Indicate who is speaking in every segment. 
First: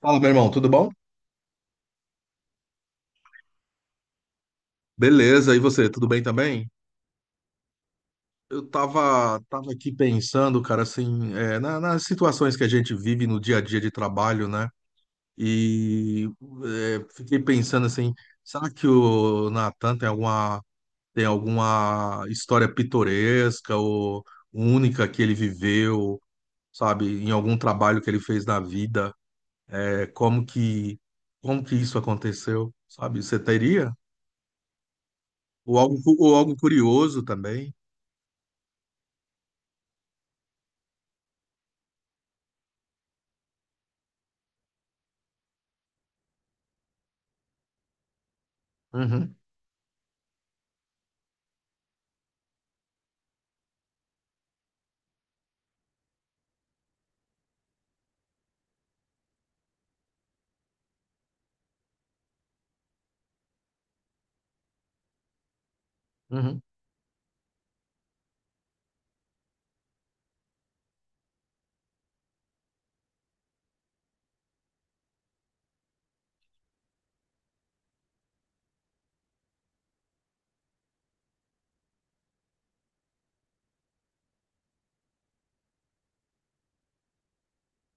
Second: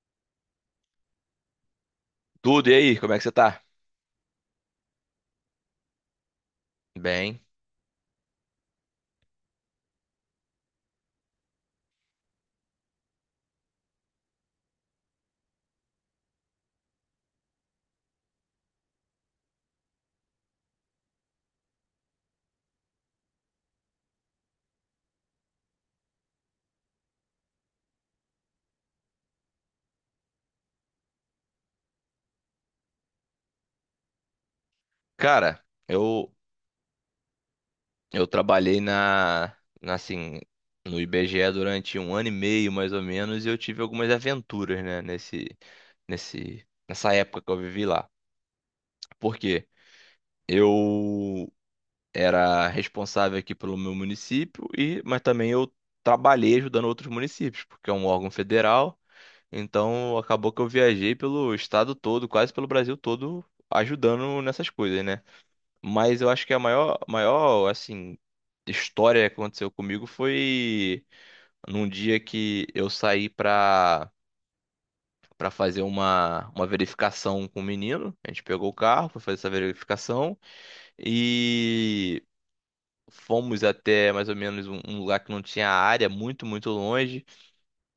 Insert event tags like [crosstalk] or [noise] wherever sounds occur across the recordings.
Speaker 1: Fala, meu irmão, tudo bom?
Speaker 2: Tudo, e aí, como é que você tá?
Speaker 1: Beleza, e você, tudo bem também?
Speaker 2: Bem,
Speaker 1: Eu tava aqui pensando, cara, assim, nas situações que a gente vive no dia a dia de trabalho, né? E fiquei pensando assim, será que o Natan tem alguma história pitoresca ou única que ele viveu, sabe, em algum trabalho que ele fez na vida? É, como que, como que isso aconteceu, sabe? Você teria?
Speaker 2: cara,
Speaker 1: Ou algo,
Speaker 2: eu
Speaker 1: ou algo curioso também?
Speaker 2: eu trabalhei na, assim no IBGE durante um ano e meio mais ou menos e eu tive algumas aventuras, né, nesse nesse nessa época que eu vivi lá.
Speaker 1: Uhum.
Speaker 2: Por quê? Eu era responsável aqui pelo meu município e mas também eu trabalhei ajudando outros municípios, porque é um órgão federal. Então acabou que eu viajei pelo estado todo, quase pelo Brasil todo, ajudando nessas coisas, né? Mas eu acho que a
Speaker 1: Uhum.
Speaker 2: maior, maior, assim, história que aconteceu comigo foi num dia que eu saí pra fazer uma verificação com o menino. A gente pegou o carro, foi fazer essa verificação e fomos até mais ou menos um lugar que não tinha área, muito, muito longe.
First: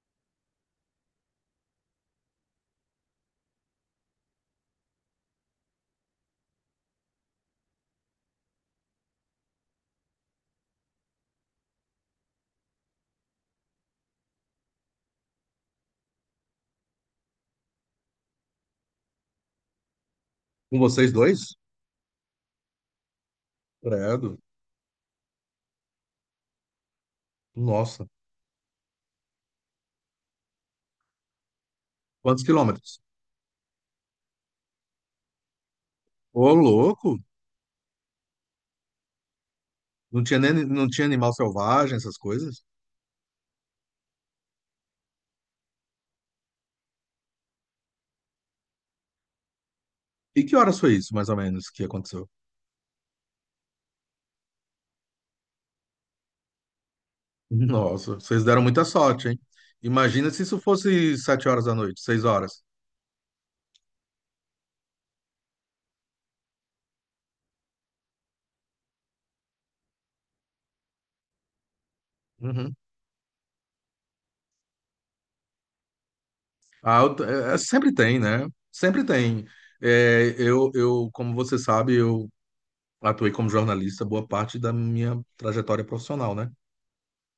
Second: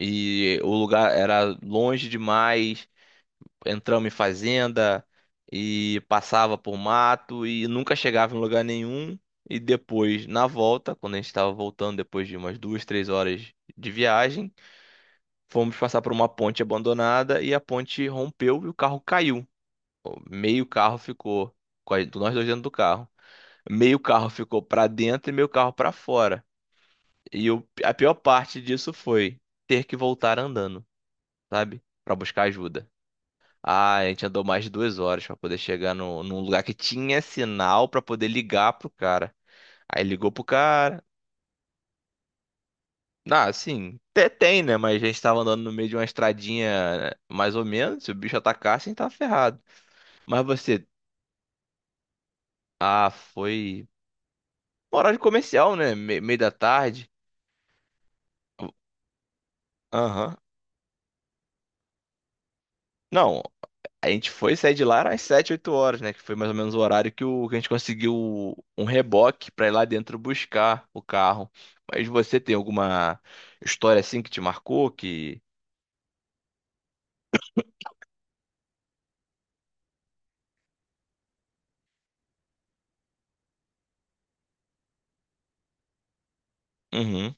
Speaker 2: E o lugar era longe demais. Entramos em fazenda e passava por mato e nunca chegava em lugar nenhum. E depois, na volta, quando a gente estava voltando, depois de umas 2, 3 horas de viagem, fomos passar por uma ponte abandonada e a ponte rompeu e o carro caiu. Meio
Speaker 1: Com
Speaker 2: carro
Speaker 1: vocês
Speaker 2: ficou,
Speaker 1: dois?
Speaker 2: nós dois dentro do carro. Meio carro
Speaker 1: Credo.
Speaker 2: ficou para dentro e meio carro para fora. E a
Speaker 1: Nossa.
Speaker 2: pior parte disso foi ter que voltar andando, sabe? Para buscar
Speaker 1: Quantos
Speaker 2: ajuda.
Speaker 1: quilômetros?
Speaker 2: Ah, a gente andou mais de 2 horas pra poder chegar no, num
Speaker 1: Ô,
Speaker 2: lugar que
Speaker 1: louco!
Speaker 2: tinha sinal pra poder ligar pro cara. Aí
Speaker 1: Não
Speaker 2: ligou
Speaker 1: tinha
Speaker 2: pro
Speaker 1: nem, não
Speaker 2: cara.
Speaker 1: tinha animal selvagem, essas coisas?
Speaker 2: Ah, assim, até tem, né? Mas a gente tava andando no meio de uma estradinha mais ou menos. Se o bicho atacasse, a gente tava ferrado.
Speaker 1: E
Speaker 2: Mas
Speaker 1: que horas
Speaker 2: você.
Speaker 1: foi isso, mais ou menos, que aconteceu?
Speaker 2: Ah, foi. Horário comercial, né? Meio da tarde.
Speaker 1: Nossa, vocês deram muita sorte, hein? Imagina
Speaker 2: Aham.
Speaker 1: se isso fosse 7 horas da noite, 6 horas.
Speaker 2: Não. A gente foi sair de lá às 7 8 horas, né? Que foi mais ou menos o horário que a gente conseguiu um reboque pra ir lá dentro buscar o carro. Mas você tem
Speaker 1: Uhum.
Speaker 2: alguma história assim que te marcou? Que.
Speaker 1: Ah, sempre tem, né? Sempre tem. Eu, como você sabe, eu atuei como jornalista boa parte da minha trajetória profissional, né?
Speaker 2: Uhum,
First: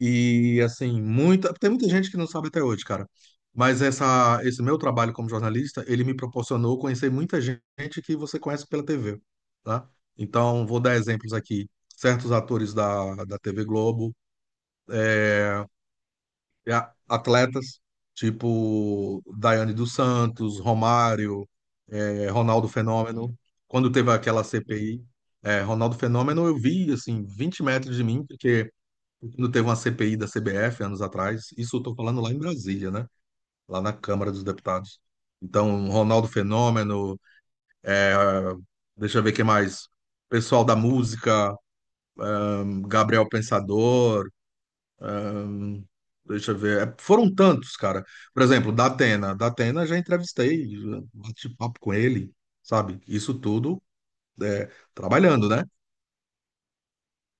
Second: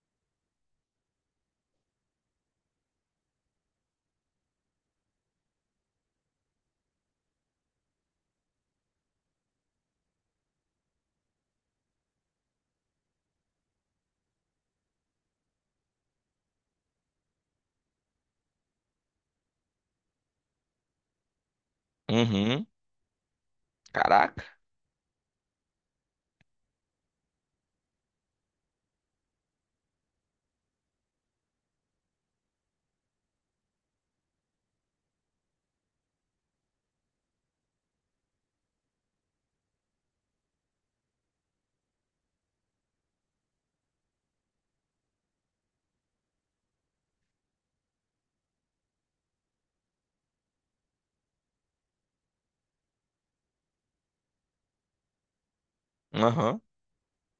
Speaker 1: E assim, tem muita gente que não sabe até hoje, cara. Mas esse meu trabalho como jornalista, ele me proporcionou conhecer muita gente que você conhece pela TV, tá? Então, vou dar exemplos aqui. Certos atores da TV Globo, e atletas, tipo Daiane dos Santos, Romário,
Speaker 2: uhum,
Speaker 1: Ronaldo Fenômeno. Quando teve aquela
Speaker 2: caraca.
Speaker 1: CPI, Ronaldo Fenômeno, eu vi, assim, 20 metros de mim, porque quando teve uma CPI da CBF anos atrás, isso eu estou falando lá em Brasília, né? Lá na Câmara dos Deputados. Então, Ronaldo Fenômeno, deixa eu ver quem mais. Pessoal da música, Gabriel Pensador, hum, deixa eu ver. Foram tantos, cara. Por exemplo, da Atena. Da Atena já entrevistei, já bati papo com ele, sabe? Isso tudo é, trabalhando, né?
Speaker 2: Aham,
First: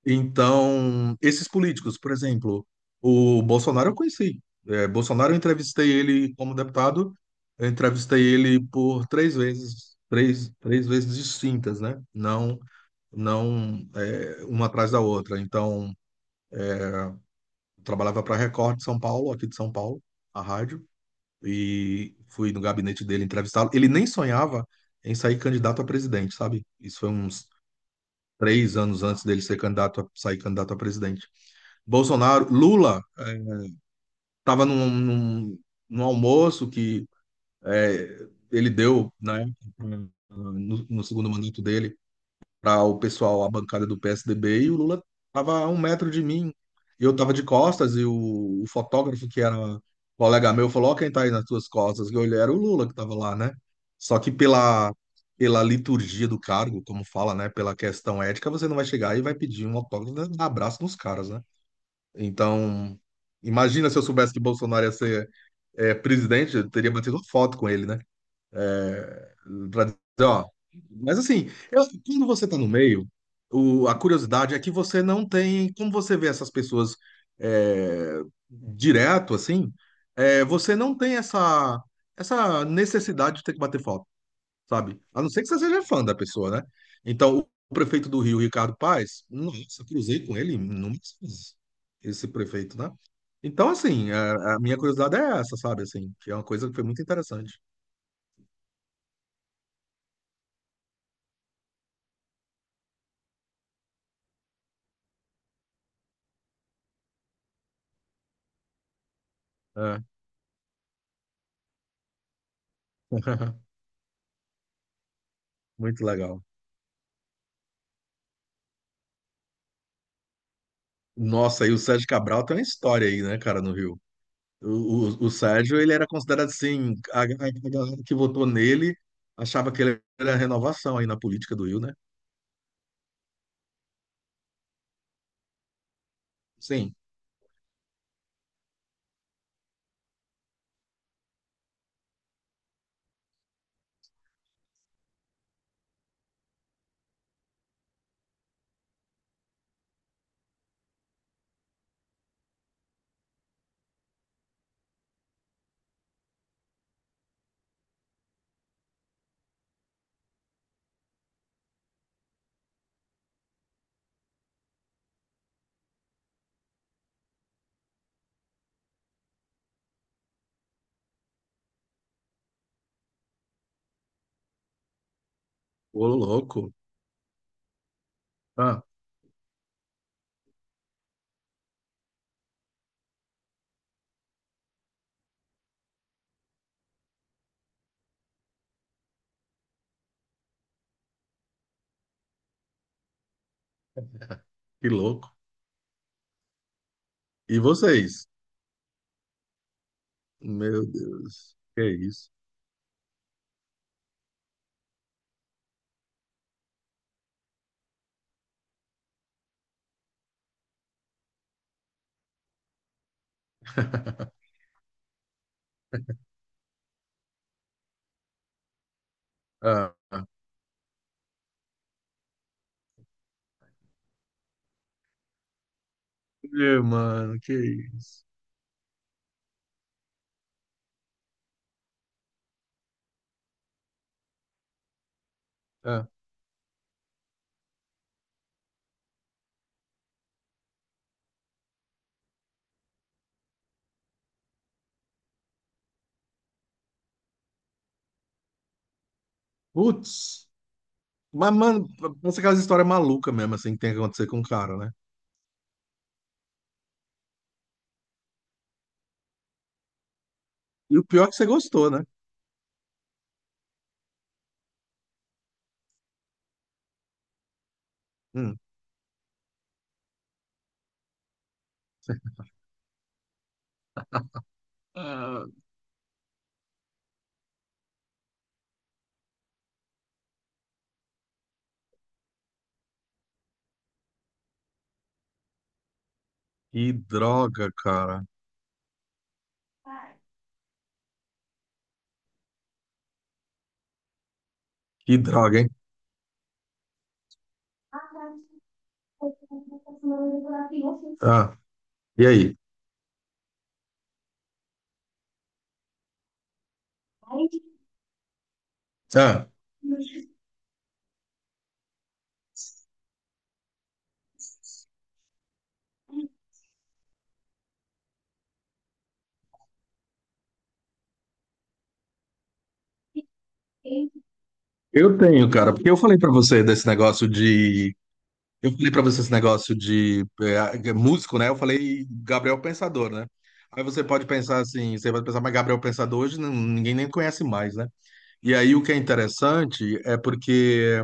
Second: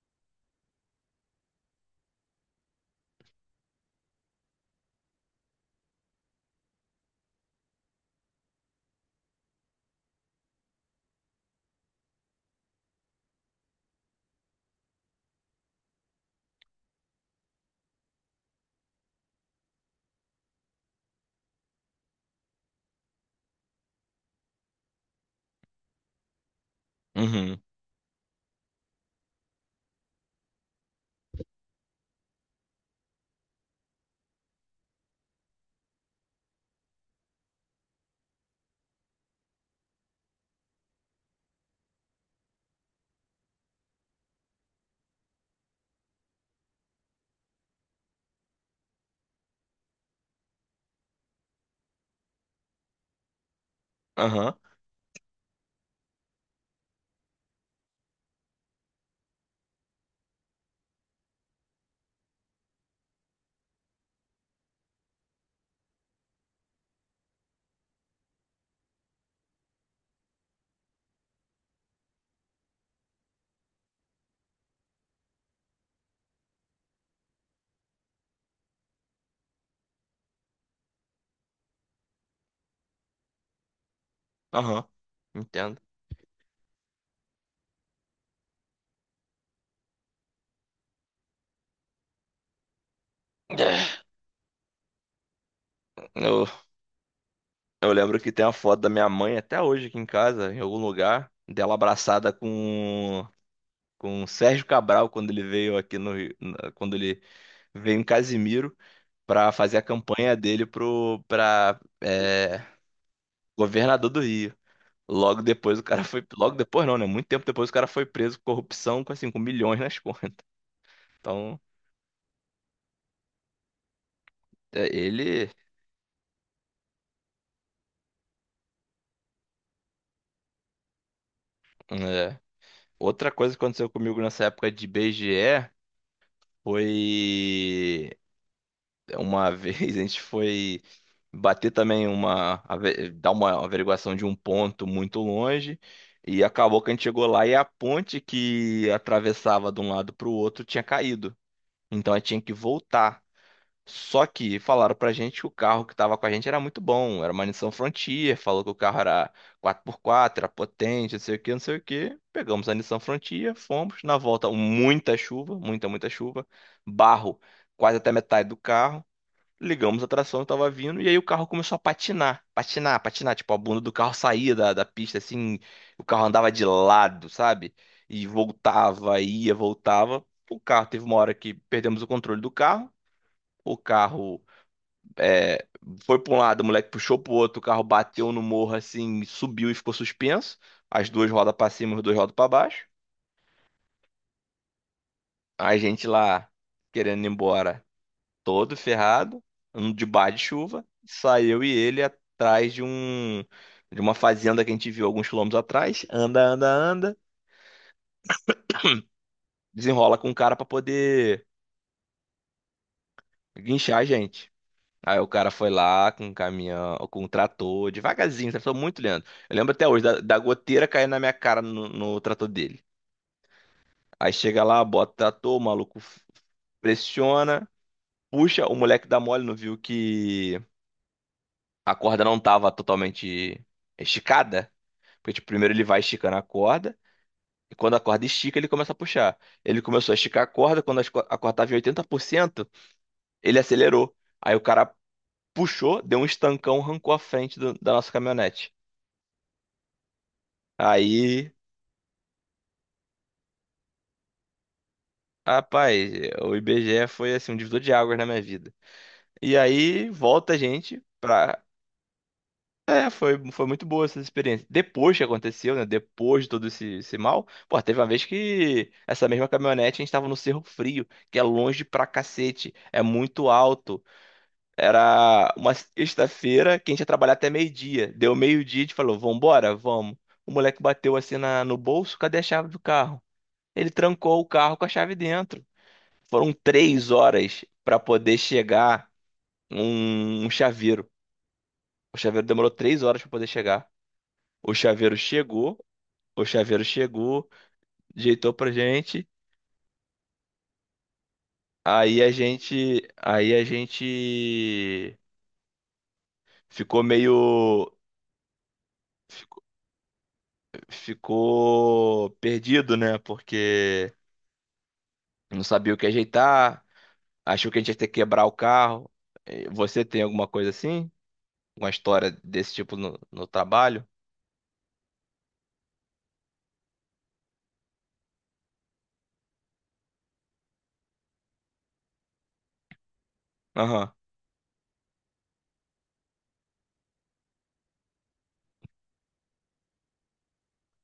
Speaker 1: Então, esses políticos, por exemplo, o Bolsonaro eu conheci. É, Bolsonaro eu entrevistei ele como deputado, eu entrevistei ele por 3 vezes, 3 vezes distintas, né? Não, não é, uma atrás da outra. Então, eu trabalhava para a Record de São Paulo, aqui de São Paulo, a rádio, e fui no gabinete dele entrevistá-lo. Ele nem sonhava em sair candidato a presidente, sabe? Isso foi uns
Speaker 2: uhum,
Speaker 1: 3 anos antes dele ser candidato a, sair candidato a presidente. Bolsonaro, Lula estava num almoço que ele deu, né, no, no segundo mandato dele, para o pessoal, a bancada do PSDB, e o Lula estava a 1 metro de mim. Eu estava de costas e o fotógrafo, que era colega meu, falou: Ó, quem está aí nas tuas costas? Que eu olhei, era o Lula que estava lá, né? Só que
Speaker 2: aham,
Speaker 1: pela, pela liturgia do cargo, como fala, né, pela questão ética, você não vai chegar e vai pedir um autógrafo, né, dar abraço nos caras, né? Então, imagina se eu soubesse que Bolsonaro ia ser presidente, eu teria batido uma foto com ele, né? Pra dizer, ó. Mas assim, quando você tá no meio, a curiosidade é que você não tem. Como você vê essas pessoas é, direto, assim, você não tem essa, essa necessidade de ter que bater foto
Speaker 2: aham.
Speaker 1: sabe? A não ser que você
Speaker 2: Entendo.
Speaker 1: seja fã da pessoa, né? Então, o prefeito do Rio, Ricardo Paes, nossa, cruzei com ele inúmeras vezes, esse prefeito, né? Então,
Speaker 2: É,
Speaker 1: assim, a minha curiosidade é essa, sabe? Assim, que é uma
Speaker 2: Eu,
Speaker 1: coisa que foi muito interessante.
Speaker 2: eu lembro que tem uma foto da minha mãe até hoje aqui em casa, em algum lugar, dela abraçada com o Sérgio Cabral quando ele veio aqui no Rio, quando ele veio em Casimiro. Para fazer a
Speaker 1: É.
Speaker 2: campanha dele pro para
Speaker 1: [laughs]
Speaker 2: governador do Rio. Logo depois o cara
Speaker 1: Muito
Speaker 2: foi,
Speaker 1: legal.
Speaker 2: logo depois não, né? Muito tempo depois o cara foi preso por corrupção com assim, com milhões nas [laughs] contas. Então,
Speaker 1: Nossa, e o Sérgio Cabral tem uma história aí, né, cara, no Rio.
Speaker 2: é,
Speaker 1: O, o
Speaker 2: ele
Speaker 1: Sérgio, ele era considerado assim, a galera que votou nele achava que ele era renovação aí na política do Rio, né?
Speaker 2: é. Outra coisa que aconteceu comigo nessa época de BGE
Speaker 1: Sim.
Speaker 2: foi uma [laughs] vez a gente foi bater também dar uma averiguação de um ponto muito longe e acabou que a gente chegou lá e a ponte que atravessava de um lado para o outro tinha caído. Então a gente tinha que voltar. Só que falaram pra gente que o carro que tava com a gente era muito bom, era uma Nissan Frontier, falou que o carro era quatro por quatro, era potente, não sei o que, não sei o que. Pegamos a Nissan Frontier, fomos, na volta muita chuva, muita, muita chuva, barro quase até metade do carro. Ligamos a tração, eu tava vindo, e aí o carro começou a patinar, patinar, patinar. Tipo, a bunda do carro saía da pista, assim, o
Speaker 1: Ô,
Speaker 2: carro andava de
Speaker 1: louco.
Speaker 2: lado, sabe? E
Speaker 1: Ah,
Speaker 2: voltava, ia, voltava. O carro teve uma hora que perdemos o controle do carro. O carro é, foi para um lado, o moleque puxou pro outro, o carro bateu no morro, assim, subiu e ficou suspenso. As duas rodas pra cima, as duas rodas pra baixo.
Speaker 1: que louco.
Speaker 2: A gente lá, querendo ir
Speaker 1: E
Speaker 2: embora.
Speaker 1: vocês?
Speaker 2: Todo ferrado, um de bar de chuva.
Speaker 1: Meu Deus,
Speaker 2: Saiu e
Speaker 1: que
Speaker 2: ele
Speaker 1: isso?
Speaker 2: atrás de de uma fazenda que a gente viu alguns quilômetros atrás. Anda, anda, anda. Desenrola com o cara pra poder guinchar a gente. Aí o cara foi lá com um caminhão, com um trator, devagarzinho, trator muito lento. Eu lembro até
Speaker 1: Ah,
Speaker 2: hoje da goteira caindo na minha cara no trator dele. Aí chega lá, bota o trator, o maluco
Speaker 1: meu, mano, que
Speaker 2: pressiona,
Speaker 1: isso?
Speaker 2: puxa, o moleque dá mole, não viu que a corda não tava totalmente esticada. Porque, tipo, primeiro ele vai
Speaker 1: Ah,
Speaker 2: esticando a corda, e quando a corda estica, ele começa a puxar. Ele começou a esticar a corda, quando a corda estava em 80%, ele acelerou. Aí o cara puxou, deu um estancão, arrancou a frente da nossa caminhonete.
Speaker 1: putz,
Speaker 2: Aí,
Speaker 1: mas, mano, pensa aquelas histórias malucas mesmo, assim, que tem que acontecer com o cara, né?
Speaker 2: rapaz, o IBGE foi assim um divisor de águas na minha vida. E aí volta a
Speaker 1: E
Speaker 2: gente
Speaker 1: o pior é que você
Speaker 2: pra.
Speaker 1: gostou, né?
Speaker 2: É, foi muito boa essa experiência. Depois que aconteceu, né? Depois de todo esse mal, pô, teve uma vez
Speaker 1: Hum.
Speaker 2: que essa mesma caminhonete a gente tava no Cerro Frio, que é longe pra cacete, é muito alto.
Speaker 1: Ah,
Speaker 2: Era uma sexta-feira que a gente ia trabalhar até meio-dia. Deu meio-dia, a gente falou, vambora, vamos. O moleque bateu assim no bolso, cadê a chave do carro? Ele trancou o carro com a chave dentro. Foram
Speaker 1: que
Speaker 2: 3 horas
Speaker 1: droga,
Speaker 2: pra
Speaker 1: cara.
Speaker 2: poder chegar um chaveiro. O chaveiro demorou 3 horas pra poder chegar. O chaveiro
Speaker 1: Que droga, hein?
Speaker 2: chegou, o chaveiro chegou, ajeitou pra gente.
Speaker 1: Ah,
Speaker 2: Aí
Speaker 1: e
Speaker 2: a
Speaker 1: aí?
Speaker 2: gente, aí a gente ficou meio
Speaker 1: Ah,
Speaker 2: ficou ficou perdido, né? Porque não sabia o que ajeitar, achou que a gente ia ter que quebrar o carro. Você tem alguma coisa assim? Uma história desse tipo no trabalho?
Speaker 1: eu tenho, cara, porque eu falei pra você desse negócio de Eu falei pra você esse negócio de músico, né? Eu falei Gabriel Pensador, né? Aí você
Speaker 2: Aham,
Speaker 1: pode pensar assim, você vai pensar, mas Gabriel Pensador hoje ninguém nem conhece mais, né? E aí o que é interessante é porque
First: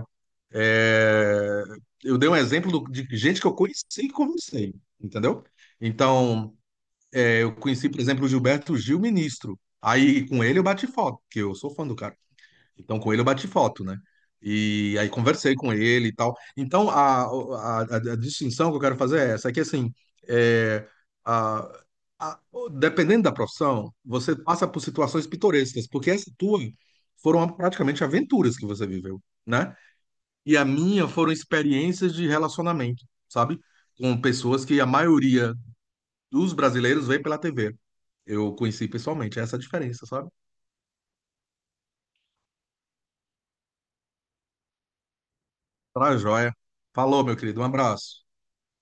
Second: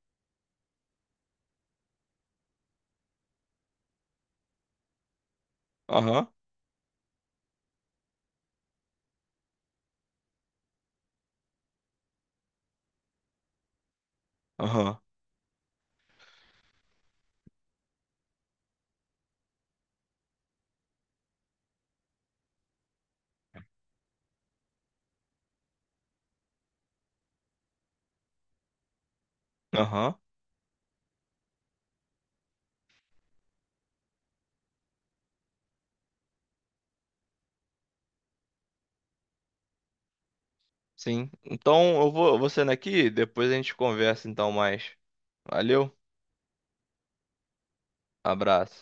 Speaker 1: é, eu dei um exemplo de gente que eu conheci e conversei, entendeu?
Speaker 2: aham,
Speaker 1: Então, eu conheci, por exemplo, o Gilberto Gil, ministro. Aí com ele eu bati foto, porque eu sou fã do cara. Então, com ele eu bati foto, né? E
Speaker 2: aham,
Speaker 1: aí conversei com ele e tal. Então, a distinção que eu quero fazer é essa, é que assim, é, a- a- dependendo da profissão, você passa por situações pitorescas, porque essa tua foram praticamente aventuras que você viveu, né?
Speaker 2: aham.
Speaker 1: E a minha foram experiências de relacionamento, sabe? Com pessoas que a maioria dos brasileiros vê pela TV. Eu conheci pessoalmente, essa é a diferença, sabe?
Speaker 2: Sim. Então eu vou saindo aqui, depois a gente conversa então mais. Valeu,
Speaker 1: Pra joia. Falou, meu querido, um abraço.
Speaker 2: abraço.